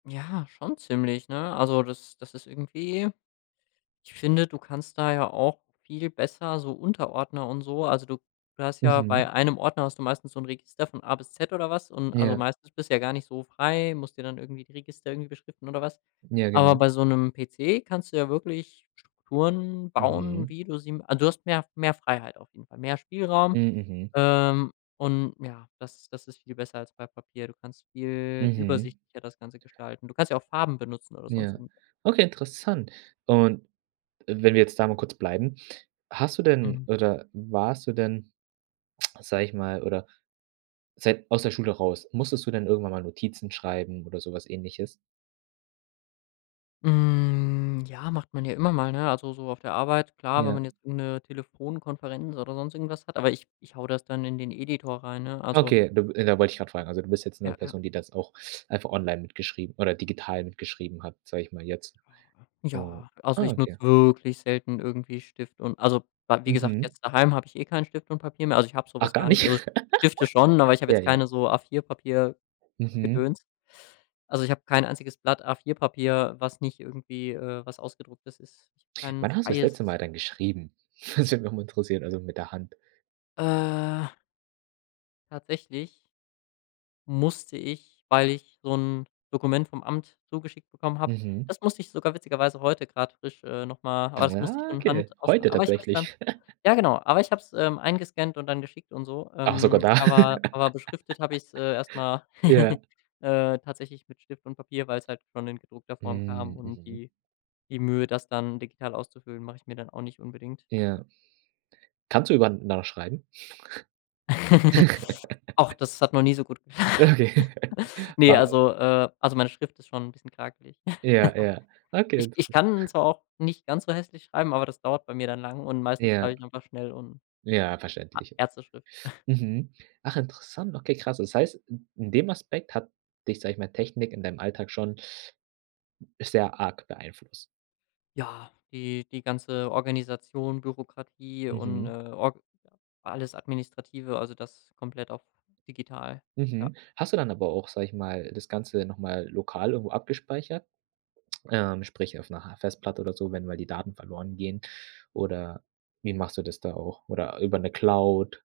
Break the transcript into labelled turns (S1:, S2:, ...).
S1: Ja, schon ziemlich, ne? Also, das das ist irgendwie ich finde, du kannst da ja auch viel besser so Unterordner und so also du du hast ja bei
S2: Mhm.
S1: einem Ordner hast du meistens so 'n Register von A bis Z oder was und also,
S2: Ja.
S1: meistens bist ja gar nicht so frei, musst dir dann irgendwie die Register irgendwie beschriften oder was.
S2: Ja,
S1: Aber
S2: genau.
S1: bei so 'nem PC kannst du ja wirklich Strukturen bauen,
S2: Mhm.
S1: wie du sie m also du hast mehr mehr Freiheit auf jeden Fall, mehr Spielraum,
S2: Hm, mhm.
S1: ähm, und, ja, das das ist viel besser als bei Papier. Du kannst viel
S2: Mhm.
S1: übersichtlicher das Ganze gestalten. Du kannst ja auch Farben benutzen oder sonst
S2: Ja,
S1: irgendwas.
S2: okay, interessant, und wenn wir jetzt da mal kurz bleiben, hast du denn
S1: Mhm.
S2: oder warst du denn, sage ich mal oder seit aus der Schule raus, musstest du denn irgendwann mal Notizen schreiben oder so was Ähnliches?
S1: Hm, ja, macht man ja immer mal, ne, also so auf der Arbeit, klar, wenn
S2: Ja.
S1: man jetzt irgend 'ne Telefonkonferenz oder sonst irgendwas hat, aber ich ich haue das dann in den Editor rein, ne, also
S2: Okay, du b äh, da wollte ich grad fragen. Also du bist jetzt 'ne
S1: Ja, ja.
S2: Person, die das auch einfach online mitgeschrieben oder digital mitgeschrieben hat, sage ich mal jetzt und
S1: Ja. Also,
S2: ah,
S1: ich nutze
S2: okay.
S1: wirklich selten irgendwie Stift und also Bla wie gesagt,
S2: Mhm.
S1: jetzt daheim habe ich eh kein Stift und Papier mehr, also ich habe so
S2: Ach,
S1: was
S2: gar
S1: gar
S2: nicht.
S1: nicht. Also, Stifte schon, aber ich habe
S2: Ja,
S1: jetzt
S2: ja.
S1: keine so A4-Papier-Gedöns.
S2: Mhm.
S1: Also, ich habe kein einziges Blatt A4-Papier, was nicht irgendwie, äh, was ausgedrucktes ist. Ich habe kein
S2: Wann hast du das
S1: freies
S2: letzte Mal dann geschrieben? Das würde mich auch mal interessieren, also mit der Hand.
S1: Äh Tatsächlich musste ich, weil ich so 'n Dokument vom Amt zugeschickt bekommen habe
S2: Mhm.
S1: das musste ich sogar witzigerweise heute grad frisch, äh, noch mal aber das musste ich
S2: Ja,
S1: von Hand
S2: okay,
S1: ausfüllen,
S2: heute
S1: aber ich habe es dann
S2: tatsächlich.
S1: ja genau, aber ich habe es, ähm, eingescannt und dann geschickt und so,
S2: Ach, sogar
S1: ähm,
S2: da.
S1: aber aber beschriftet habe ich es, äh, erst mal,
S2: Ja.
S1: äh, tatsächlich mit Stift und Papier, weil's halt schon in gedruckter Form kam
S2: Hm,
S1: und
S2: mhm.
S1: die die Mühe, das dann digital auszufüllen, mache ich mir dann auch nicht unbedingt.
S2: Ja. Kannst du [unintelligible] noch schreiben?
S1: Ach, das hat noch nie so gut ge
S2: Okay.
S1: ne,
S2: Wa
S1: also, äh also meine Schrift ist schon 'n bisschen krakelig.
S2: Ja, ja. Okay,
S1: Ich ich
S2: interes
S1: kann zwar auch nicht ganz so hässlich schreiben, aber das dauert bei mir dann lang und meistens schreibe
S2: Ja.
S1: ich einfach schnell und
S2: Ja,
S1: A
S2: verständlich.
S1: Ärzteschrift.
S2: Mhm. Ach, interessant. Okay, krass. Das heißt, i in dem Aspekt hat dich, sage ich mal, Technik in deinem Alltag schon sehr arg beeinflusst.
S1: Ja, die die ganze Organisation, Bürokratie und, äh,
S2: Mhm.
S1: org alles Administrative, also das komplett auch digital. Ja.
S2: Mhm. Hast du dann aber auch, sage ich mal, das Ganze noch mal lokal irgendwo abgespeichert, ähm, sprich auf 'ner ha Festplatte oder so, wenn mal die Daten verloren gehen oder wie machst du das da auch oder über 'ne Cloud?